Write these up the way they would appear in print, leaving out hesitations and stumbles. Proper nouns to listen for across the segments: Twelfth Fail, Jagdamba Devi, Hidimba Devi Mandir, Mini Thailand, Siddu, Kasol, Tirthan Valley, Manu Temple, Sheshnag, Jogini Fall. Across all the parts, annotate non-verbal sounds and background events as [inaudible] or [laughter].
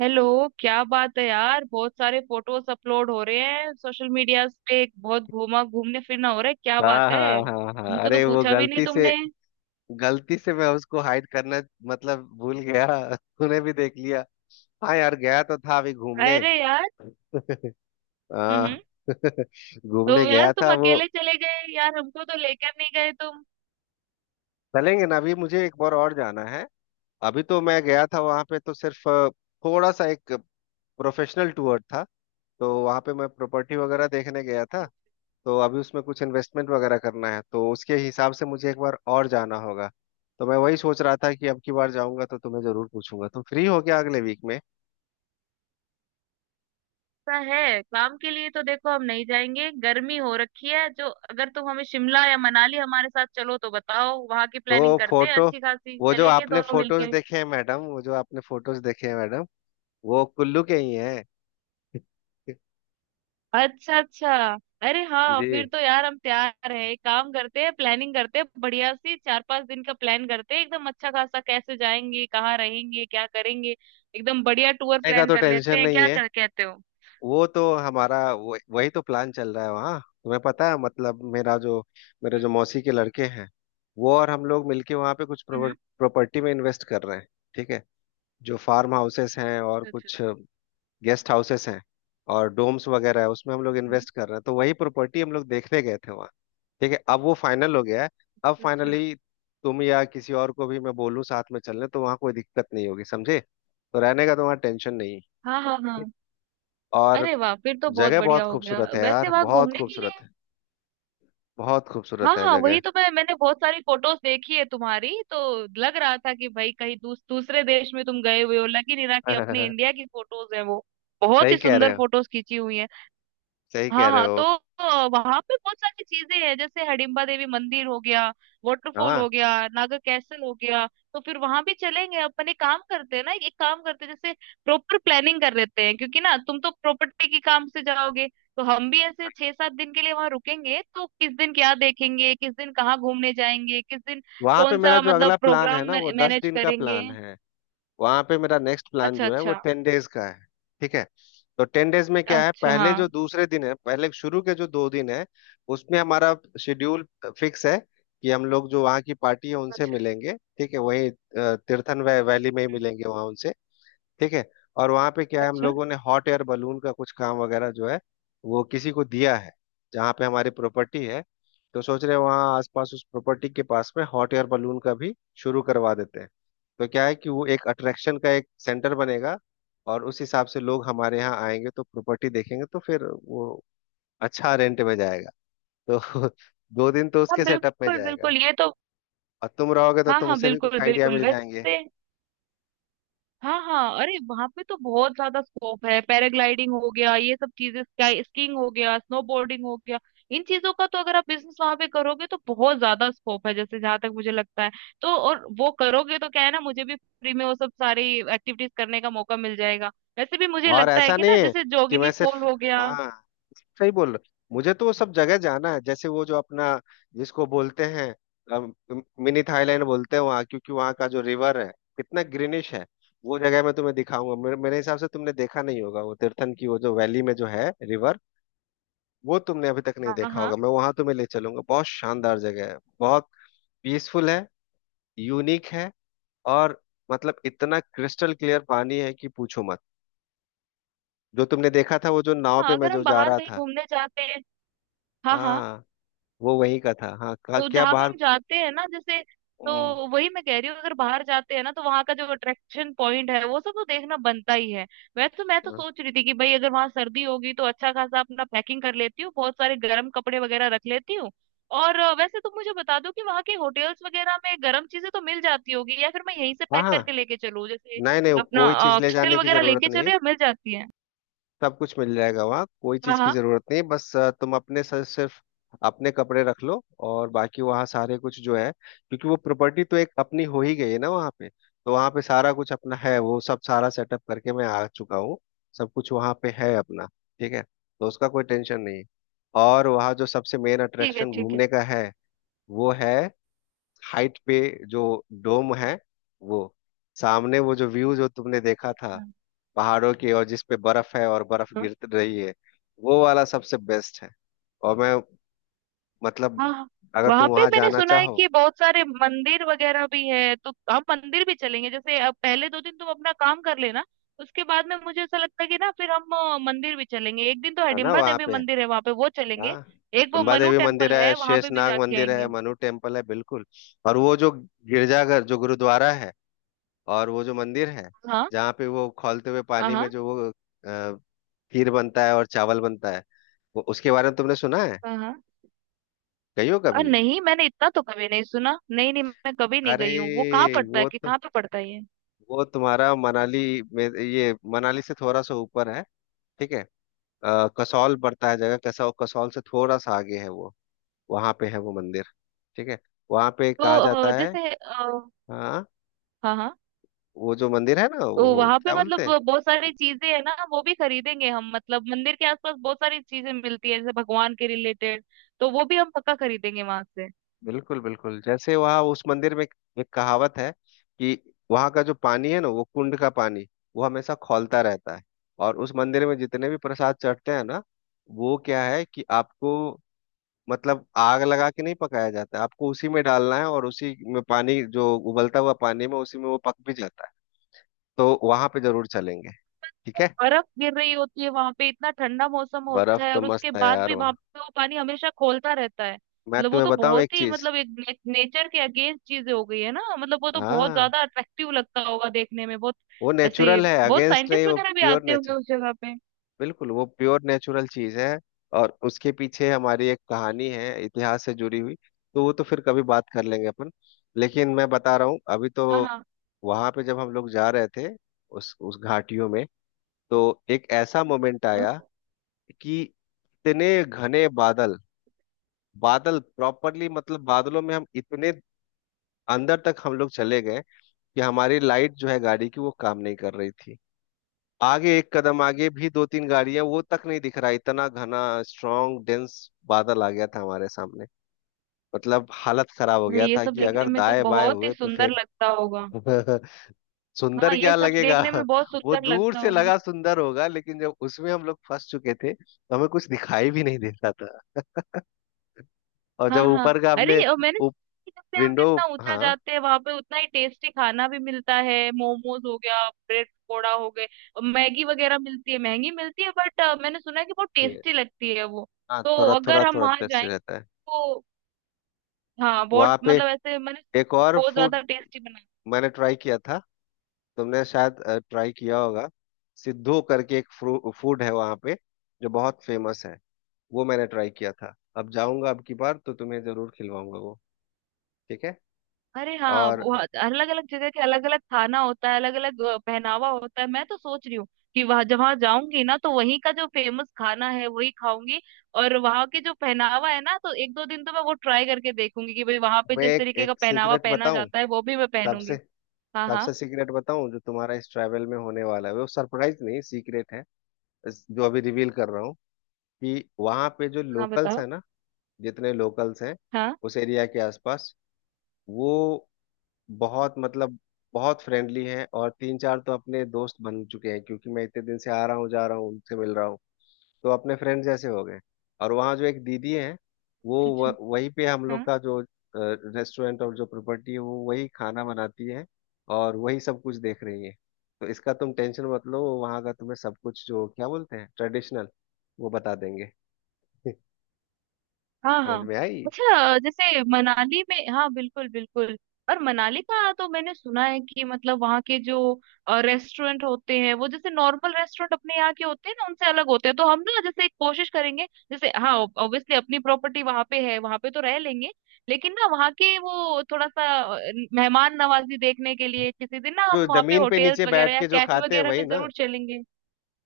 Hello. क्या बात है यार, बहुत सारे फोटोज अपलोड हो रहे हैं सोशल मीडिया पे। बहुत घूमा घूमने फिरना हो रहा है, क्या हाँ बात है? हाँ हाँ हाँ, हमको तो अरे वो पूछा भी नहीं गलती से तुमने। गलती से मैं उसको हाइड करना मतलब भूल गया। [laughs] तूने भी देख लिया। हाँ यार, गया तो था अभी घूमने। अरे यार। [laughs] हम्म। हाँ। [laughs] तो घूमने यार गया तुम था वो। अकेले चले गए यार, हमको तो लेकर नहीं गए तुम। चलेंगे ना, अभी मुझे एक बार और जाना है। अभी तो मैं गया था वहां पे, तो सिर्फ थोड़ा सा एक प्रोफेशनल टूर था। तो वहां पे मैं प्रॉपर्टी वगैरह देखने गया था। तो अभी उसमें कुछ इन्वेस्टमेंट वगैरह करना है, तो उसके हिसाब से मुझे एक बार और जाना होगा। तो मैं वही सोच रहा था कि अब की बार जाऊंगा तो तुम्हें जरूर पूछूंगा, तुम फ्री हो गया अगले वीक में। ऐसा है, काम के लिए तो देखो हम नहीं जाएंगे, गर्मी हो रखी है जो। अगर तुम हमें शिमला या मनाली हमारे साथ चलो तो बताओ, वहां की तो प्लानिंग करते हैं फोटो, अच्छी खासी, चलेंगे दोनों मिलके। वो जो आपने फोटोज देखे हैं मैडम, वो कुल्लू के ही हैं। [laughs] अच्छा अच्छा। अरे हाँ, फिर जी। तो यार हम तैयार है। एक काम करते हैं, प्लानिंग करते हैं बढ़िया सी, 4-5 दिन का प्लान करते हैं एकदम अच्छा खासा, कैसे जाएंगे, कहाँ रहेंगे, क्या करेंगे। एकदम बढ़िया टूर खाने का प्लान तो कर लेते टेंशन हैं, नहीं क्या है। कहते हो? वो तो हमारा वही तो प्लान चल रहा है, वहाँ तुम्हें पता है। मतलब मेरा जो मेरे हम्म। जो मौसी के लड़के हैं वो और हम लोग मिलके वहाँ पे कुछ हम्म। प्रॉपर्टी में इन्वेस्ट कर रहे हैं। ठीक है। जो फार्म हाउसेस हैं और अच्छा। कुछ गेस्ट हाउसेस हैं और डोम्स वगैरह है, उसमें हम लोग हम्म। इन्वेस्ट कर रहे हैं, तो वही प्रॉपर्टी हम लोग देखने गए थे वहाँ। ठीक है, अब वो फाइनल हो गया है। अब अच्छा। फाइनली तुम या किसी और को भी मैं बोलूँ साथ में चलने तो वहाँ कोई दिक्कत नहीं होगी, समझे? तो रहने का तो वहाँ टेंशन नहीं हाँ हाँ है। हाँ। और अरे वाह, फिर तो बहुत जगह बढ़िया बहुत हो गया, खूबसूरत है वैसे यार, वहां बहुत घूमने के खूबसूरत लिए। है, बहुत हाँ खूबसूरत है हाँ, जगह। वही तो मैंने बहुत सारी फोटोज देखी है तुम्हारी तो। लग रहा था कि भाई कहीं दूसरे देश में तुम गए हुए हो, लग ही नहीं रहा कि अपने [laughs] इंडिया की फोटोज हैं वो। बहुत सही ही कह रहे सुंदर हो, फोटोज खींची हुई हैं। सही कह हाँ रहे हाँ तो, हो। वहां पे बहुत सारी चीजें हैं जैसे हडिम्बा देवी मंदिर हो गया, वाटरफॉल हाँ, हो गया, नागा कैसल हो गया। तो फिर वहां भी चलेंगे अपन, एक काम करते हैं ना, एक काम करते हैं जैसे प्रॉपर प्लानिंग कर लेते हैं, क्योंकि ना तुम तो प्रॉपर्टी के काम से जाओगे, तो हम भी ऐसे 6-7 दिन के लिए वहां रुकेंगे, तो किस दिन क्या देखेंगे, किस दिन कहाँ घूमने जाएंगे, किस दिन वहां पे कौन मेरा सा जो अगला मतलब प्लान है प्रोग्राम ना, वो दस मैनेज दिन का करेंगे। प्लान है। वहां पे मेरा नेक्स्ट प्लान अच्छा जो है वो अच्छा। 10 days का है। ठीक है। तो 10 days में क्या है, अच्छा पहले हाँ। जो दूसरे दिन है, पहले शुरू के जो 2 दिन है उसमें हमारा शेड्यूल फिक्स है कि हम लोग जो वहाँ की पार्टी है उनसे अच्छा। मिलेंगे। ठीक है, वहीं हम्म। वैली में ही हम्म। मिलेंगे वहाँ उनसे। ठीक है। और वहां पे क्या है, हम अच्छा। लोगों ने हॉट एयर बलून का कुछ काम वगैरह जो है वो किसी को दिया है, जहाँ पे हमारी प्रॉपर्टी है। तो सोच रहे हैं वहाँ आसपास उस प्रॉपर्टी के पास में हॉट एयर बलून का भी शुरू करवा देते हैं। तो क्या है कि वो एक अट्रैक्शन का एक सेंटर बनेगा, और उस हिसाब से लोग हमारे यहाँ आएंगे, तो प्रॉपर्टी देखेंगे तो फिर वो अच्छा रेंट में जाएगा। तो [laughs] 2 दिन तो हाँ उसके सेटअप में बिल्कुल जाएगा। बिल्कुल, ये तो। और तुम रहोगे तो हाँ हाँ तुमसे भी बिल्कुल कुछ आइडिया बिल्कुल, मिल जाएंगे। वैसे। हाँ हाँ, अरे वहां पे तो बहुत ज्यादा स्कोप है, पैराग्लाइडिंग हो गया, ये सब चीजें, स्काई स्कीइंग हो गया, स्नोबोर्डिंग हो गया। इन चीजों का तो अगर आप बिजनेस वहां पे करोगे तो बहुत ज्यादा स्कोप है, जैसे जहां तक मुझे लगता है। तो और वो करोगे तो क्या है ना, मुझे भी फ्री में वो सब सारी एक्टिविटीज करने का मौका मिल जाएगा। वैसे भी मुझे और लगता है ऐसा कि नहीं ना, है जैसे कि मैं जोगिनी फॉल सिर्फ... हो गया। हाँ, सही बोल रहे हो। मुझे तो वो सब जगह जाना है, जैसे वो जो अपना जिसको बोलते हैं अम, मिनी थाईलैंड बोलते हैं वहाँ, क्योंकि वहाँ का जो रिवर है कितना ग्रीनिश है। वो जगह मैं तुम्हें दिखाऊंगा, मेरे हिसाब से तुमने देखा नहीं होगा। वो तीर्थन की वो जो वैली में जो है रिवर, वो तुमने अभी तक नहीं हाँ देखा हाँ होगा। मैं वहां तुम्हें ले चलूंगा, बहुत शानदार जगह है, बहुत पीसफुल है, यूनिक है। और मतलब इतना क्रिस्टल क्लियर पानी है कि पूछो मत। जो तुमने देखा था वो जो नाव हाँ। पे मैं अगर हम जो जा बाहर रहा कहीं था, घूमने जाते हैं, हाँ हाँ, हाँ, वो वही का था। हाँ, तो क्या जहां पे बाहर? हम जाते हैं ना जैसे, तो हम्म, वही मैं कह रही हूँ, अगर बाहर जाते हैं ना तो वहां का जो अट्रैक्शन पॉइंट है वो सब तो देखना बनता ही है। वैसे तो मैं तो हाँ सोच रही थी कि भाई अगर वहां सर्दी होगी तो अच्छा खासा अपना पैकिंग कर लेती हूँ, बहुत सारे गर्म कपड़े वगैरह रख लेती हूँ। और वैसे तुम मुझे बता दो कि वहाँ के होटल्स वगैरह में गर्म चीजें तो मिल जाती होगी, या फिर मैं यहीं से हाँ पैक करके हाँ, लेके चलूँ जैसे नहीं नहीं, वो अपना कोई चीज ले कस्टेल जाने की वगैरह जरूरत लेके नहीं है। चलूँ, या मिल जाती है? सब कुछ मिल जाएगा वहाँ, कोई हाँ चीज की हाँ। जरूरत नहीं है, बस तुम अपने सर सिर्फ अपने कपड़े रख लो। और बाकी वहाँ सारे कुछ जो है, क्योंकि वो प्रॉपर्टी तो एक अपनी हो ही गई है ना वहाँ पे, तो वहाँ पे सारा कुछ अपना है, वो सब सारा सेटअप करके मैं आ चुका हूँ। सब कुछ वहाँ पे है अपना। ठीक है, तो उसका कोई टेंशन नहीं है। और वहाँ जो सबसे मेन ठीक है अट्रैक्शन ठीक है। घूमने का है वो है हाइट पे जो डोम है वो, सामने वो जो व्यू जो तुमने अच्छा देखा अच्छा। था, हाँ। पहाड़ों की, और जिस पे बर्फ है और बर्फ गिर रही है, वो वाला सबसे बेस्ट है। और मैं, मतलब हाँ, अगर तुम वहां पे वहां मैंने जाना सुना है चाहो... कि बहुत सारे मंदिर वगैरह भी है, तो हम मंदिर भी चलेंगे। जैसे अब पहले 2 दिन तुम अपना काम कर लेना, उसके बाद में मुझे ऐसा लगता है कि ना फिर हम मंदिर भी चलेंगे। एक दिन तो है ना हिडिंबा वहां देवी पे? मंदिर है वहां पे, वो चलेंगे। हाँ, एक वो जगदम्बा मनु देवी मंदिर टेम्पल है, है वहां पे भी शेषनाग जाके मंदिर है, आएंगे। मनु टेम्पल है, बिल्कुल। और वो जो गिरजाघर जो गुरुद्वारा है, और वो जो मंदिर है हाँ जहाँ पे वो खौलते हुए हाँ। पानी में हाँ जो वो खीर बनता है और चावल बनता है, वो उसके बारे में तुमने सुना है? हाँ हाँ। गई हो और कभी? नहीं, मैंने इतना तो कभी नहीं सुना, नहीं नहीं मैं कभी नहीं अरे गई हूँ। वो कहाँ पड़ता है, वो कि तो, कहाँ पे पड़ता है ये? वो तुम्हारा मनाली में, ये मनाली से थोड़ा सा ऊपर है। ठीक है। कसौल पड़ता है जगह, कसौल से थोड़ा सा आगे है वो, वहां पे है वो मंदिर। ठीक है, वहां पे तो कहा जाता है। जैसे हाँ, हाँ हाँ, वो जो मंदिर है ना, तो वो वहां पे क्या मतलब बोलते हैं। बहुत सारी चीजें है ना, वो भी खरीदेंगे हम, मतलब मंदिर के आसपास बहुत सारी चीजें मिलती है जैसे भगवान के रिलेटेड, तो वो भी हम पक्का खरीदेंगे वहां से। बिल्कुल बिल्कुल, जैसे वहाँ उस मंदिर में एक एक कहावत है कि वहाँ का जो पानी है ना, वो कुंड का पानी, वो हमेशा खौलता रहता है। और उस मंदिर में जितने भी प्रसाद चढ़ते हैं ना, वो क्या है कि आपको, मतलब आग लगा के नहीं पकाया जाता है, आपको उसी में डालना है और उसी में पानी, जो उबलता हुआ पानी में, उसी में वो पक भी जाता है। तो वहां पे जरूर चलेंगे। ठीक है। बर्फ गिर रही होती है वहां पे, इतना ठंडा मौसम होता बर्फ है तो और उसके मस्त है बाद यार भी वहां वहाँ, पे वो पानी हमेशा खोलता रहता है, मैं मतलब वो तुम्हें तो बताऊं एक बहुत ही चीज। मतलब एक नेचर के अगेंस्ट चीजें हो गई है ना, मतलब वो तो बहुत हाँ, ज्यादा अट्रैक्टिव लगता होगा देखने में, बहुत वो ऐसे, नेचुरल है, बहुत अगेंस्ट नहीं, साइंटिस्ट वो वगैरह भी प्योर आते होंगे नेचुर... उस जगह पे। बिल्कुल, वो प्योर नेचुरल चीज है। और उसके पीछे हमारी एक कहानी है इतिहास से जुड़ी हुई, तो वो तो फिर कभी बात कर लेंगे अपन। लेकिन मैं बता रहा हूँ अभी तो, हाँ हाँ। वहां पे जब हम लोग जा रहे थे उस घाटियों में, तो एक ऐसा मोमेंट हम्म। आया कि इतने घने बादल, बादल प्रॉपरली, मतलब बादलों में हम इतने अंदर तक हम लोग चले गए कि हमारी लाइट जो है गाड़ी की वो काम नहीं कर रही थी। आगे एक कदम आगे भी दो तीन गाड़ियां वो तक नहीं दिख रहा, इतना घना, स्ट्रांग डेंस बादल आ गया था हमारे सामने। मतलब हालत खराब हो अरे गया ये था सब कि देखने अगर में तो दाएं बाएं बहुत ही हुए तो सुंदर फिर... लगता होगा। [laughs] हाँ सुंदर ये क्या सब लगेगा, देखने में बहुत [laughs] वो सुंदर दूर लगता से होगा। लगा सुंदर होगा, लेकिन जब उसमें हम लोग फंस चुके थे तो हमें कुछ दिखाई भी नहीं देता। और हाँ जब हाँ, ऊपर का अरे आपने और मैंने सुना है कि जैसे हम विंडो... जितना ऊंचा हाँ। जाते हैं वहां पे, उतना ही टेस्टी खाना भी मिलता है, मोमोज हो गया, ब्रेड पकौड़ा हो गए, और मैगी वगैरह मिलती है महंगी मिलती है, बट मैंने सुना है कि बहुत ये- टेस्टी लगती है वो, हाँ, तो थोड़ा अगर थोड़ा हम थोड़ा वहां टेस्ट जाएं रहता है। तो हाँ बहुत वहाँ पे मतलब ऐसे मैंने, एक और बहुत फूड ज्यादा टेस्टी। मैंने ट्राई किया था, तुमने शायद ट्राई किया होगा, सिद्धू करके एक फूड है वहाँ पे जो बहुत फेमस है। वो मैंने ट्राई किया था, अब जाऊंगा अब की बार तो तुम्हें जरूर खिलवाऊंगा वो। ठीक है। अरे हाँ, और बहुत अलग अलग जगह के अलग अलग खाना होता है, अलग अलग पहनावा होता है। मैं तो सोच रही हूँ कि वहां जहाँ जाऊंगी ना, तो वहीं का जो फेमस खाना है वही खाऊंगी, और वहां के जो पहनावा है ना, तो एक दो दिन तो मैं वो ट्राई करके देखूंगी कि भाई वहां पे मैं जिस एक, तरीके का एक पहनावा सीक्रेट पहना बताऊं, जाता है वो भी मैं सबसे पहनूंगी। हाँ हाँ। सबसे सीक्रेट बताऊं, जो तुम्हारा इस ट्रैवल में होने वाला है, वो सरप्राइज नहीं सीक्रेट है। जो अभी रिवील कर रहा हूँ, कि वहां पे जो हाँ लोकल्स बताओ। है ना, जितने लोकल्स हैं हाँ। उस एरिया के आसपास, वो बहुत, मतलब बहुत फ्रेंडली हैं। और तीन चार तो अपने दोस्त बन चुके हैं, क्योंकि मैं इतने दिन से आ रहा हूँ जा रहा हूँ उनसे मिल रहा हूँ, तो अपने फ्रेंड जैसे हो गए। और वहाँ जो एक दीदी है वो, अच्छा अच्छा। वहीं पे हम लोग का जो रेस्टोरेंट और जो प्रॉपर्टी है, वो वही खाना बनाती है और वही सब कुछ देख रही है। तो इसका तुम टेंशन मत लो, वहाँ का तुम्हें सब कुछ जो क्या बोलते हैं ट्रेडिशनल, वो बता देंगे। [laughs] हाँ समझ हाँ। में आई? अच्छा जैसे मनाली में, हाँ बिल्कुल बिल्कुल, और मनाली का तो मैंने सुना है कि मतलब वहाँ के जो रेस्टोरेंट होते हैं वो जैसे नॉर्मल रेस्टोरेंट अपने यहाँ के होते हैं ना उनसे अलग होते हैं, तो हम ना जैसे कोशिश करेंगे, जैसे हाँ ऑब्वियसली अपनी प्रॉपर्टी वहाँ पे है वहाँ पे तो रह लेंगे, लेकिन ना वहाँ के वो थोड़ा सा मेहमान नवाजी देखने के लिए किसी दिन ना जो हम वहाँ पे जमीन पे होटेल्स नीचे वगैरह बैठ या के जो कैफे खाते हैं वगैरह वही में ना, जरूर चलेंगे।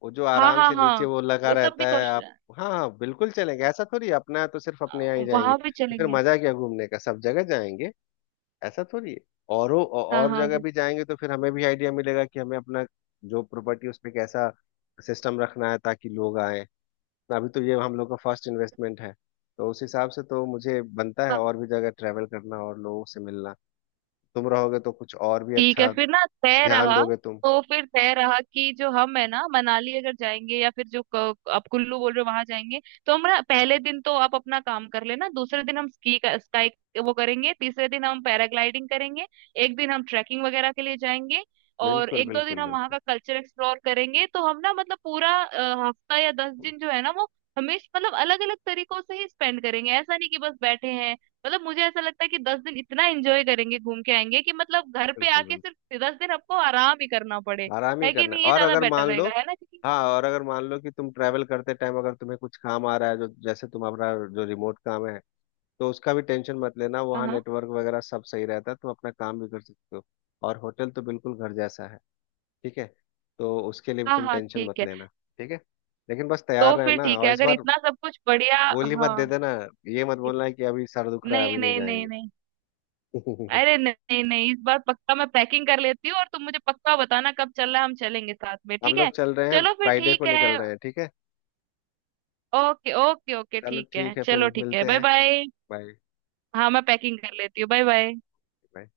वो जो हाँ आराम हाँ से हाँ। नीचे वो लगा वो सब रहता भी है कोशिश, आप। हाँ हाँ, बिल्कुल चलेंगे, ऐसा थोड़ी है, अपना है तो सिर्फ अपने यहाँ ही जाएंगे, वहां भी तो फिर चलेंगे। मजा क्या घूमने का, सब जगह जाएंगे। ऐसा थोड़ी है। और हाँ और हाँ जगह बिल्कुल। भी जाएंगे तो फिर हमें भी आइडिया मिलेगा कि हमें अपना जो प्रॉपर्टी उस पे कैसा सिस्टम रखना है, ताकि लोग आए। अभी तो ये हम लोग का फर्स्ट इन्वेस्टमेंट है, तो उस हिसाब से तो मुझे बनता है और भी जगह ट्रैवल करना और लोगों से मिलना। तुम रहोगे तो कुछ और भी ठीक है अच्छा फिर ना, तय ध्यान रहा। दोगे तुम। तो फिर तय रहा कि जो हम है ना, मनाली अगर जाएंगे या फिर जो आप कुल्लू बोल रहे हो वहां जाएंगे, तो हम ना पहले दिन तो आप अपना काम कर लेना, दूसरे दिन हम स्की का स्काई वो करेंगे, तीसरे दिन हम पैराग्लाइडिंग करेंगे, एक दिन हम ट्रैकिंग वगैरह के लिए जाएंगे, और बिल्कुल एक दो दिन बिल्कुल हम वहाँ बिल्कुल का कल्चर एक्सप्लोर करेंगे। तो हम ना मतलब पूरा हफ्ता या 10 दिन जो है ना वो, हमें मतलब अलग अलग तरीकों से ही स्पेंड करेंगे, ऐसा नहीं कि बस बैठे हैं। मतलब मुझे ऐसा लगता है कि 10 दिन इतना एंजॉय करेंगे घूम के आएंगे कि मतलब घर पे बिल्कुल आके बिल्कुल, सिर्फ 10 दिन आपको आराम ही करना पड़े, आराम ही है कि करना नहीं, है। ये और ज्यादा अगर बेटर मान लो... रहेगा है ना? क्योंकि हाँ, और अगर मान लो कि तुम ट्रैवल करते टाइम अगर तुम्हें कुछ काम आ रहा है, जो जैसे तुम्हारा जो रिमोट काम है, तो उसका भी टेंशन मत लेना, हाँ वहाँ हाँ। नेटवर्क वगैरह सब सही रहता है, तुम अपना काम भी कर सकते हो। और होटल तो बिल्कुल घर जैसा है। ठीक है, तो उसके लिए भी हाँ तुम हाँ टेंशन ठीक मत है। लेना। ठीक है, लेकिन बस तैयार तो फिर रहना ठीक है और इस अगर बार इतना सब कुछ बढ़िया। गोली मत दे हाँ। देना, ये मत इत- बोलना है कि अभी सर दुख रहा है, नहीं अभी नहीं नहीं नहीं जाएंगे। नहीं, अरे [laughs] नहीं नहीं, इस बार पक्का मैं पैकिंग कर लेती हूँ, और तुम मुझे पक्का बताना कब चलना है, हम चलेंगे साथ में, हम ठीक लोग है? चल रहे हैं, चलो फिर फ्राइडे को ठीक है। निकल रहे हैं। ठीक है, ओके ओके ओके चलो ठीक है, ठीक है, फिर चलो ठीक है, मिलते बाय हैं। बाय। बाय। हाँ मैं पैकिंग कर लेती हूँ, बाय बाय। नहीं।